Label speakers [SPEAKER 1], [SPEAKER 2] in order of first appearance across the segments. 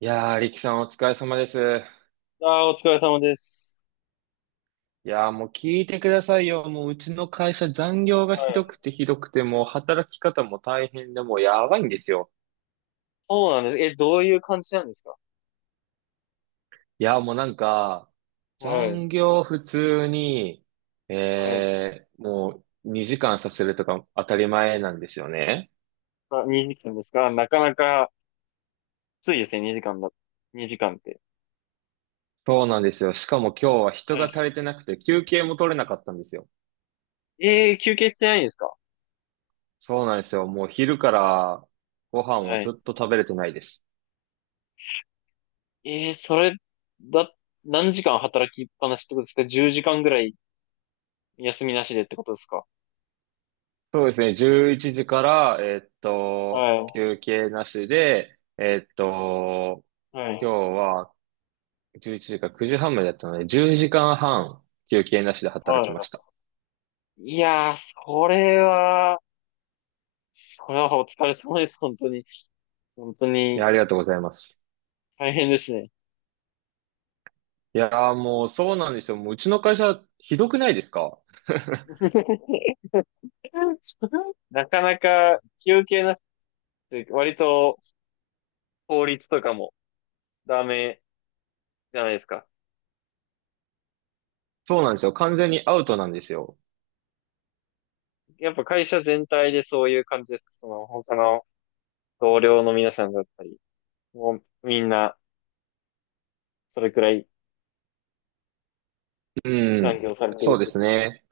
[SPEAKER 1] いやー、力さんお疲れ様です。
[SPEAKER 2] ああ、お疲れ様です。
[SPEAKER 1] いやー、もう聞いてくださいよ。もううちの会社残業が
[SPEAKER 2] は
[SPEAKER 1] ひど
[SPEAKER 2] い。
[SPEAKER 1] くてひどくて、もう働き方も大変で、もうやばいんですよ。
[SPEAKER 2] そうなんです。え、どういう感じなんですか？
[SPEAKER 1] いやー、もうなんか、
[SPEAKER 2] はい。
[SPEAKER 1] 残業普通に、
[SPEAKER 2] はい。
[SPEAKER 1] もう2時間させるとか当たり前なんですよね。
[SPEAKER 2] あ、2時間ですか？なかなか、きついですね、2時間だ。2時間って。
[SPEAKER 1] そうなんですよ。しかも今日は人が
[SPEAKER 2] は
[SPEAKER 1] 足りてなくて休憩も取れなかったんですよ。
[SPEAKER 2] い。休憩してないんですか？
[SPEAKER 1] そうなんですよ。もう昼からご飯を
[SPEAKER 2] は
[SPEAKER 1] ず
[SPEAKER 2] い。
[SPEAKER 1] っと食べれてないです。
[SPEAKER 2] それ、だ、何時間働きっぱなしってことですか ?10 時間ぐらい休みなしでってことですか？
[SPEAKER 1] そうですね。11時から、
[SPEAKER 2] はい。
[SPEAKER 1] 休憩なしで、
[SPEAKER 2] はい。
[SPEAKER 1] 今日は11時から9時半までだったので、10時間半休憩なしで働
[SPEAKER 2] は
[SPEAKER 1] きました。
[SPEAKER 2] い。いやー、それは、それはお疲れ様です、本当に。本当
[SPEAKER 1] いや、
[SPEAKER 2] に、
[SPEAKER 1] ありがとうございます。
[SPEAKER 2] 大変ですね。
[SPEAKER 1] いやー、もうそうなんですよ。もううちの会社、ひどくないですか？
[SPEAKER 2] なかなか休憩なしって、割と法律とかもダメじゃないですか。
[SPEAKER 1] そうなんですよ。完全にアウトなんですよ。
[SPEAKER 2] やっぱ会社全体でそういう感じですか？その他の同僚の皆さんだったり、もうみんなそれくらい
[SPEAKER 1] う
[SPEAKER 2] 残
[SPEAKER 1] ん。
[SPEAKER 2] 業されてる
[SPEAKER 1] そう
[SPEAKER 2] っ
[SPEAKER 1] で
[SPEAKER 2] て？
[SPEAKER 1] すね。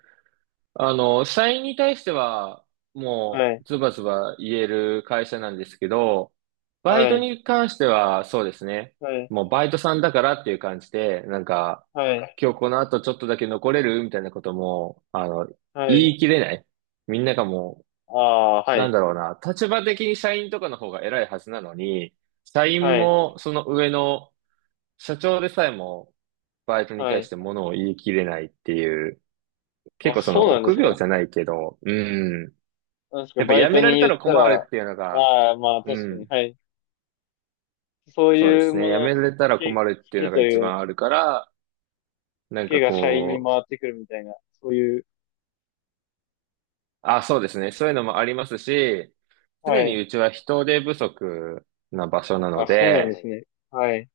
[SPEAKER 1] あの、社員に対しては、
[SPEAKER 2] は
[SPEAKER 1] もう、
[SPEAKER 2] い、
[SPEAKER 1] ズバズバ言える会社なんですけど、バイ
[SPEAKER 2] は
[SPEAKER 1] ト
[SPEAKER 2] い、
[SPEAKER 1] に関しては、そうですね。
[SPEAKER 2] はい、
[SPEAKER 1] もう、バイトさんだからっていう感じで、なんか、
[SPEAKER 2] はい、
[SPEAKER 1] 今日この後ちょっとだけ残れるみたいなことも、
[SPEAKER 2] は
[SPEAKER 1] 言
[SPEAKER 2] い。
[SPEAKER 1] い切れない。みんながも
[SPEAKER 2] ああ、は
[SPEAKER 1] う、な
[SPEAKER 2] い、
[SPEAKER 1] んだろうな、立場的に社員とかの方が偉いはずなのに、社
[SPEAKER 2] は
[SPEAKER 1] 員
[SPEAKER 2] い、
[SPEAKER 1] も、その上の、社長でさえも、バイトに
[SPEAKER 2] は
[SPEAKER 1] 対し
[SPEAKER 2] い。
[SPEAKER 1] てものを言い切れないっていう、結
[SPEAKER 2] あ、
[SPEAKER 1] 構そ
[SPEAKER 2] そ
[SPEAKER 1] の
[SPEAKER 2] うなんで
[SPEAKER 1] 臆
[SPEAKER 2] す
[SPEAKER 1] 病
[SPEAKER 2] か。
[SPEAKER 1] じゃないけど、うん。
[SPEAKER 2] なんですか、
[SPEAKER 1] やっぱ
[SPEAKER 2] バイ
[SPEAKER 1] や
[SPEAKER 2] ト
[SPEAKER 1] められ
[SPEAKER 2] に
[SPEAKER 1] た
[SPEAKER 2] 言っ
[SPEAKER 1] ら
[SPEAKER 2] た
[SPEAKER 1] 困
[SPEAKER 2] ら、
[SPEAKER 1] るっていうのが、
[SPEAKER 2] ああ、まあ
[SPEAKER 1] う
[SPEAKER 2] 確かに、
[SPEAKER 1] ん。
[SPEAKER 2] はい。そう
[SPEAKER 1] そうで
[SPEAKER 2] いう
[SPEAKER 1] す
[SPEAKER 2] も
[SPEAKER 1] ね。や
[SPEAKER 2] のを
[SPEAKER 1] めら
[SPEAKER 2] つ
[SPEAKER 1] れたら困
[SPEAKER 2] け、
[SPEAKER 1] るっ
[SPEAKER 2] つ
[SPEAKER 1] ていう
[SPEAKER 2] け
[SPEAKER 1] の
[SPEAKER 2] と
[SPEAKER 1] が一
[SPEAKER 2] いう
[SPEAKER 1] 番あるから、なん
[SPEAKER 2] け
[SPEAKER 1] か
[SPEAKER 2] が社員に
[SPEAKER 1] こう、
[SPEAKER 2] 回ってくるみたいな、そういう、
[SPEAKER 1] あ、そうですね。そういうのもありますし、
[SPEAKER 2] は
[SPEAKER 1] 常に
[SPEAKER 2] い。
[SPEAKER 1] うちは人手不足な場所なの
[SPEAKER 2] あ、そうなんで
[SPEAKER 1] で、
[SPEAKER 2] すね。はい。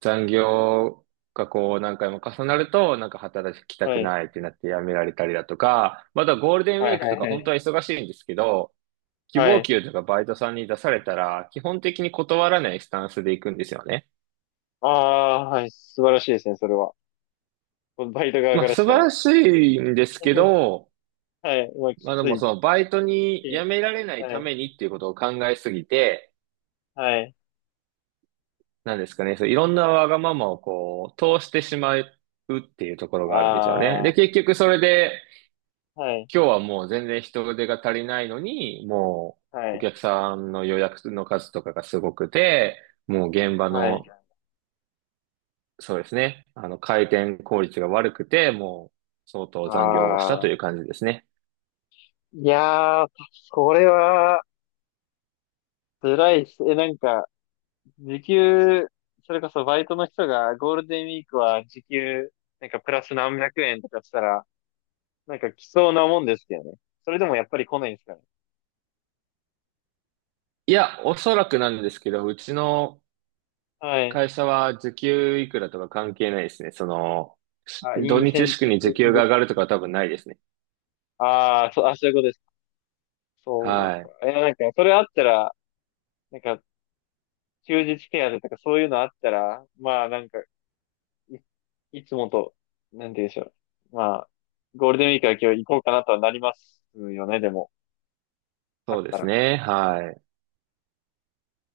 [SPEAKER 1] 残業がこう何回も重なると、なんか働きた
[SPEAKER 2] は
[SPEAKER 1] く
[SPEAKER 2] い。
[SPEAKER 1] ないってなって辞められたりだとか、またゴールデンウ
[SPEAKER 2] は
[SPEAKER 1] ィ
[SPEAKER 2] い、
[SPEAKER 1] ーク
[SPEAKER 2] はい、
[SPEAKER 1] とか
[SPEAKER 2] は
[SPEAKER 1] 本当
[SPEAKER 2] い。
[SPEAKER 1] は忙しいんですけど、希
[SPEAKER 2] は
[SPEAKER 1] 望
[SPEAKER 2] い。
[SPEAKER 1] 給とかバイトさんに出されたら、基本的に断らないスタンスで行くんですよね。
[SPEAKER 2] ああ、はい。素晴らしいですね、それは。バイト側
[SPEAKER 1] ま
[SPEAKER 2] か
[SPEAKER 1] あ、
[SPEAKER 2] らし
[SPEAKER 1] 素
[SPEAKER 2] た
[SPEAKER 1] 晴
[SPEAKER 2] ら。
[SPEAKER 1] らしいんですけ ど、
[SPEAKER 2] はい。まあ、き
[SPEAKER 1] まあで
[SPEAKER 2] つ
[SPEAKER 1] も
[SPEAKER 2] い。
[SPEAKER 1] そのバイトに辞められない
[SPEAKER 2] は
[SPEAKER 1] た
[SPEAKER 2] い。
[SPEAKER 1] めにっていうことを考えすぎて、
[SPEAKER 2] はい。
[SPEAKER 1] なんですかね、そういろんなわがままをこう、通してしまうっていうところがあるんですよね。
[SPEAKER 2] あ
[SPEAKER 1] で、結局それで、
[SPEAKER 2] あ、はい。
[SPEAKER 1] 今日はもう全然人手が足りないのに、も
[SPEAKER 2] は
[SPEAKER 1] うお
[SPEAKER 2] い。
[SPEAKER 1] 客さんの予約の数とかがすごくて、もう現場
[SPEAKER 2] はい。
[SPEAKER 1] のそうですね。回転効率が悪くて、もう、相当残業をした
[SPEAKER 2] あ
[SPEAKER 1] と
[SPEAKER 2] あ。
[SPEAKER 1] いう感じですね。
[SPEAKER 2] いやー、これは、辛いっす。え、なんか、時給、それこそバイトの人がゴールデンウィークは時給、なんかプラス何百円とかしたら、なんか来そうなもんですけどね。それでもやっぱり来ないんですかね。
[SPEAKER 1] いや、おそらくなんですけど、うちの
[SPEAKER 2] はい。
[SPEAKER 1] 会社は時給いくらとか関係ないですね。その、し
[SPEAKER 2] あ、イ
[SPEAKER 1] 土
[SPEAKER 2] ンセ
[SPEAKER 1] 日
[SPEAKER 2] ン
[SPEAKER 1] 祝
[SPEAKER 2] テ
[SPEAKER 1] に時
[SPEAKER 2] ィ
[SPEAKER 1] 給が
[SPEAKER 2] ブ、
[SPEAKER 1] 上がるとかは多分ないですね。
[SPEAKER 2] ああ、そう、あ、そういうことです。そ
[SPEAKER 1] は
[SPEAKER 2] うか。
[SPEAKER 1] い。
[SPEAKER 2] いや、なんか、それあったら、なんか、休日手当とかそういうのあったら、まあ、なんか、い、いつもと、なんて言うんでしょう。まあ、ゴールデンウィークは今日行こうかなとはなりますよね、でも、あっ
[SPEAKER 1] そうで
[SPEAKER 2] た
[SPEAKER 1] す
[SPEAKER 2] ら。
[SPEAKER 1] ね。は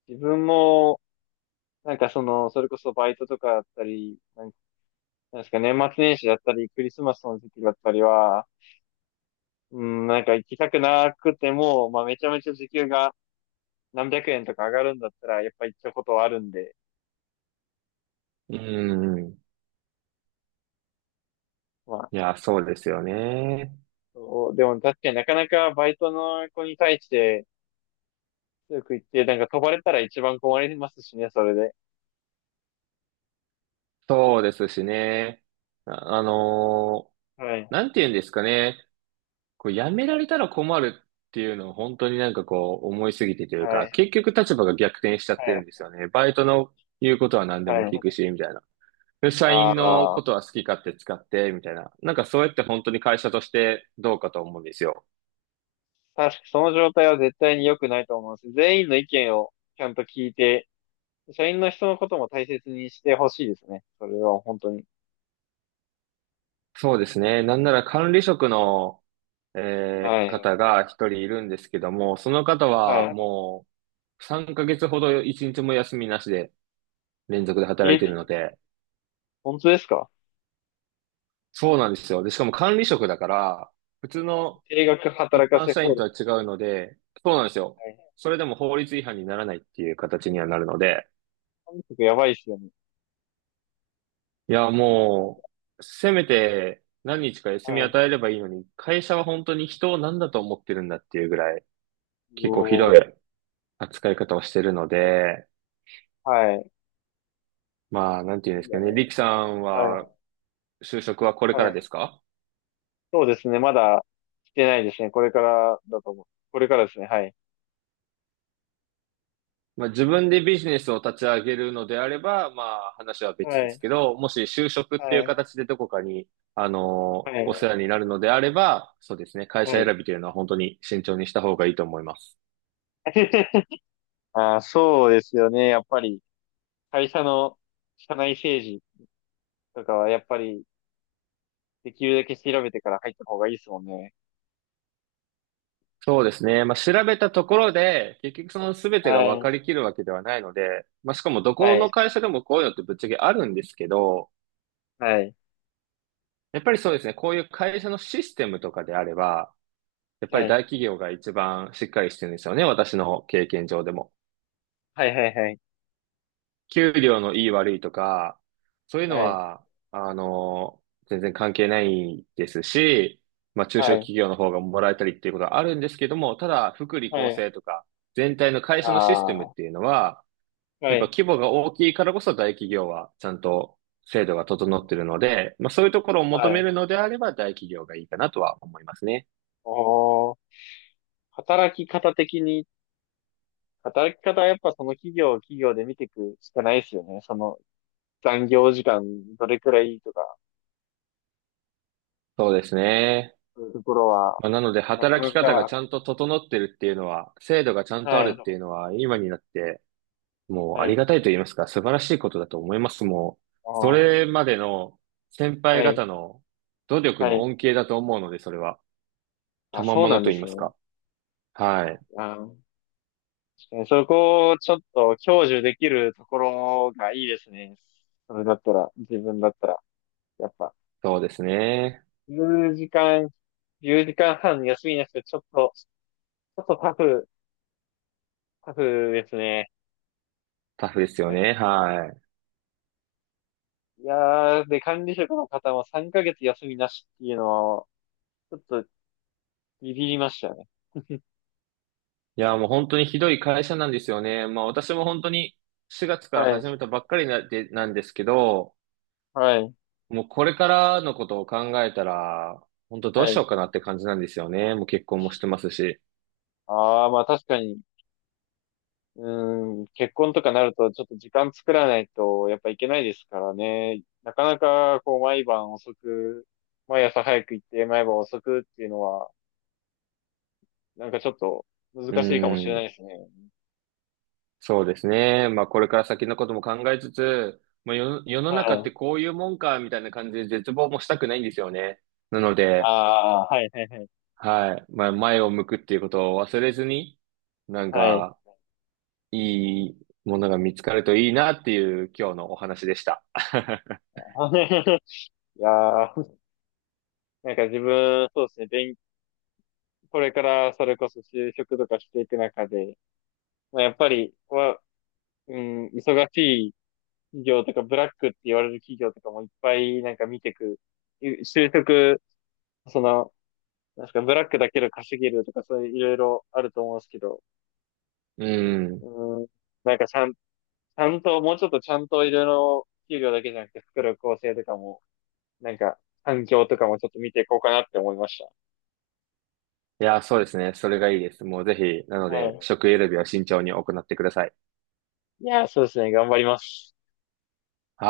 [SPEAKER 2] 自分も、なんかその、それこそバイトとかだったり、なんなんですか、年末年始だったり、クリスマスの時期だったりは、うん、なんか行きたくなくても、まあめちゃめちゃ時給が何百円とか上がるんだったら、やっぱ行ったことはあるんで、
[SPEAKER 1] い。うん。
[SPEAKER 2] まあ、
[SPEAKER 1] いや、そうですよね。
[SPEAKER 2] そうでも確かになかなかバイトの子に対して、強く言って、なんか飛ばれたら一番困りますしね、それで。
[SPEAKER 1] そうですしね。あ、あのー
[SPEAKER 2] はい、
[SPEAKER 1] なんて言うんですかね。こうやめられたら困るっていうのを本当になんかこう思いすぎてという
[SPEAKER 2] は
[SPEAKER 1] か、
[SPEAKER 2] い、
[SPEAKER 1] 結局立場が逆転しちゃってるんで
[SPEAKER 2] は
[SPEAKER 1] すよね。バイトの言うことは何
[SPEAKER 2] い、
[SPEAKER 1] でも
[SPEAKER 2] は
[SPEAKER 1] 聞くし、
[SPEAKER 2] い。
[SPEAKER 1] みたいな。で社
[SPEAKER 2] あ
[SPEAKER 1] 員の
[SPEAKER 2] あ、
[SPEAKER 1] ことは好き勝手使って、みたいな。なんかそうやって本当に会社としてどうかと思うんですよ。
[SPEAKER 2] 確かその状態は絶対に良くないと思うんです。全員の意見をちゃんと聞いて、社員の人のことも大切にしてほしいですね。それは本当に。
[SPEAKER 1] そうですね。なんなら管理職の、
[SPEAKER 2] はい。
[SPEAKER 1] 方が一人いるんですけども、その方は
[SPEAKER 2] は
[SPEAKER 1] もう3ヶ月ほど一日も休みなしで連続で
[SPEAKER 2] い。
[SPEAKER 1] 働いているの
[SPEAKER 2] え、
[SPEAKER 1] で、
[SPEAKER 2] 本当ですか？
[SPEAKER 1] そうなんですよ。で、しかも管理職だから、普通の
[SPEAKER 2] 定額働
[SPEAKER 1] 一
[SPEAKER 2] か
[SPEAKER 1] 般
[SPEAKER 2] せ
[SPEAKER 1] 社
[SPEAKER 2] 放
[SPEAKER 1] 員と
[SPEAKER 2] 題。
[SPEAKER 1] は違うので、そうなんですよ。
[SPEAKER 2] はい。
[SPEAKER 1] それでも法律違反にならないっていう形にはなるので、
[SPEAKER 2] 韓国やばいっすよね。
[SPEAKER 1] いや、もう、せめて何日か休
[SPEAKER 2] は
[SPEAKER 1] み
[SPEAKER 2] い。
[SPEAKER 1] 与えればいいのに、会社は本当に人を何だと思ってるんだっていうぐらい、
[SPEAKER 2] う
[SPEAKER 1] 結構ひど
[SPEAKER 2] お
[SPEAKER 1] い扱い方をしてるので、
[SPEAKER 2] ーはい。
[SPEAKER 1] まあ、なんてい
[SPEAKER 2] い
[SPEAKER 1] うんです
[SPEAKER 2] や
[SPEAKER 1] かね。リキさん
[SPEAKER 2] ー、は
[SPEAKER 1] は、就職はこれ
[SPEAKER 2] い。
[SPEAKER 1] か
[SPEAKER 2] は
[SPEAKER 1] らで
[SPEAKER 2] い。
[SPEAKER 1] すか？
[SPEAKER 2] そうですね。まだ来てないですね。これからだと思う。これからですね。はい。
[SPEAKER 1] まあ、自分でビジネスを立ち上げるのであれば、まあ話は
[SPEAKER 2] は
[SPEAKER 1] 別で
[SPEAKER 2] い。
[SPEAKER 1] すけど、もし就職っ
[SPEAKER 2] は
[SPEAKER 1] ていう
[SPEAKER 2] い。
[SPEAKER 1] 形でどこかに、
[SPEAKER 2] は
[SPEAKER 1] お
[SPEAKER 2] い。
[SPEAKER 1] 世話になるのであれば、そうですね、会
[SPEAKER 2] は
[SPEAKER 1] 社
[SPEAKER 2] い。
[SPEAKER 1] 選びというのは本当に慎重にした方がいいと思います。
[SPEAKER 2] あー、そうですよね。やっぱり、会社の社内政治とかは、やっぱり、できるだけ調べてから入った方がいいですもんね。
[SPEAKER 1] そうですね。まあ、調べたところで、結局その全てが
[SPEAKER 2] は
[SPEAKER 1] 分
[SPEAKER 2] い。
[SPEAKER 1] かりきるわけではないので、まあ、しかもど
[SPEAKER 2] は
[SPEAKER 1] この
[SPEAKER 2] い。
[SPEAKER 1] 会社でもこういうのってぶっちゃけあるんですけど、
[SPEAKER 2] はい。
[SPEAKER 1] やっぱりそうですね、こういう会社のシステムとかであれば、やっぱ
[SPEAKER 2] は
[SPEAKER 1] り
[SPEAKER 2] い。
[SPEAKER 1] 大企業が一番しっかりしてるんですよね、私の経験上でも。
[SPEAKER 2] はい。はい。はい。
[SPEAKER 1] 給料のいい悪いとか、そういうの
[SPEAKER 2] はい。
[SPEAKER 1] は、全然関係ないですし、まあ中
[SPEAKER 2] は
[SPEAKER 1] 小
[SPEAKER 2] い。
[SPEAKER 1] 企業の方がもらえたりっていうことはあるんですけども、ただ福利
[SPEAKER 2] は
[SPEAKER 1] 厚
[SPEAKER 2] い。
[SPEAKER 1] 生とか、全体の会
[SPEAKER 2] あ
[SPEAKER 1] 社のシステムっ
[SPEAKER 2] あ。は
[SPEAKER 1] ていうのは、やっぱ
[SPEAKER 2] い。
[SPEAKER 1] 規模が大きいからこそ大企業はちゃんと制度が整ってるので、まあそういうところを
[SPEAKER 2] は
[SPEAKER 1] 求め
[SPEAKER 2] い。
[SPEAKER 1] るのであれば大企業がいいかなとは思いますね。
[SPEAKER 2] おー、働き方的に、働き方はやっぱその企業を企業で見ていくしかないですよね。その残業時間どれくらいとか、
[SPEAKER 1] そうですね。
[SPEAKER 2] そういうところは、
[SPEAKER 1] まあ、なので
[SPEAKER 2] なか
[SPEAKER 1] 働
[SPEAKER 2] な
[SPEAKER 1] き方が
[SPEAKER 2] か、
[SPEAKER 1] ちゃんと整ってるっていうのは、制度がちゃんとあ
[SPEAKER 2] は
[SPEAKER 1] る
[SPEAKER 2] い、
[SPEAKER 1] っていうのは、今になってもうあ
[SPEAKER 2] は
[SPEAKER 1] り
[SPEAKER 2] い、
[SPEAKER 1] がたいと言いますか、素晴らしいことだと思います。もう、
[SPEAKER 2] お
[SPEAKER 1] そ
[SPEAKER 2] ー、
[SPEAKER 1] れまでの先輩
[SPEAKER 2] はい、
[SPEAKER 1] 方の努力
[SPEAKER 2] は
[SPEAKER 1] の
[SPEAKER 2] い。
[SPEAKER 1] 恩恵だと思うので、それは。
[SPEAKER 2] あ、
[SPEAKER 1] 賜
[SPEAKER 2] そうな
[SPEAKER 1] 物
[SPEAKER 2] ん
[SPEAKER 1] と
[SPEAKER 2] で
[SPEAKER 1] 言い
[SPEAKER 2] す
[SPEAKER 1] ま
[SPEAKER 2] よ
[SPEAKER 1] す
[SPEAKER 2] ね。
[SPEAKER 1] か。はい。
[SPEAKER 2] あー、確かにそこをちょっと享受できるところがいいですね。それだったら、自分だったら、やっぱ、
[SPEAKER 1] そうですね。
[SPEAKER 2] 10時間、1時間半休みなしでちょっとタフですね。
[SPEAKER 1] タフですよね。はい。
[SPEAKER 2] いやー、で、管理職の方も3ヶ月休みなしっていうのは、ちょっとビビりましたね。
[SPEAKER 1] いや、もう本当にひどい会社なんですよね。まあ私も本当に4月から
[SPEAKER 2] はい、
[SPEAKER 1] 始めたばっかりなで、なんですけど、
[SPEAKER 2] はい、
[SPEAKER 1] もうこれからのことを考えたら、本当どう
[SPEAKER 2] は
[SPEAKER 1] し
[SPEAKER 2] い。
[SPEAKER 1] ようかなって感じなんですよね。もう結婚もしてますし。
[SPEAKER 2] ああ、まあ確かに、うーん、結婚とかなるとちょっと時間作らないとやっぱいけないですからね。なかなかこう毎晩遅く、毎朝早く行って毎晩遅くっていうのは、なんかちょっと
[SPEAKER 1] う
[SPEAKER 2] 難しいかもしれな
[SPEAKER 1] ん。
[SPEAKER 2] いですね。
[SPEAKER 1] そうですね。まあ、これから先のことも考えつつ、まあ、世の
[SPEAKER 2] は
[SPEAKER 1] 中って
[SPEAKER 2] い。
[SPEAKER 1] こういうもんか、みたいな感じで絶望もしたくないんですよね。なので、
[SPEAKER 2] ああ、はい、はい、はい。
[SPEAKER 1] はい。まあ、前を向くっていうことを忘れずに、なん
[SPEAKER 2] はい。
[SPEAKER 1] か、いいものが見つかるといいなっていう今日のお話でした。
[SPEAKER 2] いやー、なんか自分、そうですね、これからそれこそ就職とかしていく中で、まあ、やっぱり、うん、忙しい企業とか、ブラックって言われる企業とかもいっぱいなんか見てく。就職、その、なんすか、ブラックだけで稼げるとか、そういういろいろあると思うんですけど、
[SPEAKER 1] うん。
[SPEAKER 2] うん、なんかちゃんと、もうちょっとちゃんといろいろ給料だけじゃなくて、作る構成とかも、なんか、環境とかもちょっと見ていこうかなって思いまし
[SPEAKER 1] いや、そうですね。それがいいです。もうぜひ、なの
[SPEAKER 2] た。は
[SPEAKER 1] で、
[SPEAKER 2] い。
[SPEAKER 1] 職選びは慎重に行ってください。
[SPEAKER 2] いやー、そうですね、頑張ります。
[SPEAKER 1] はい。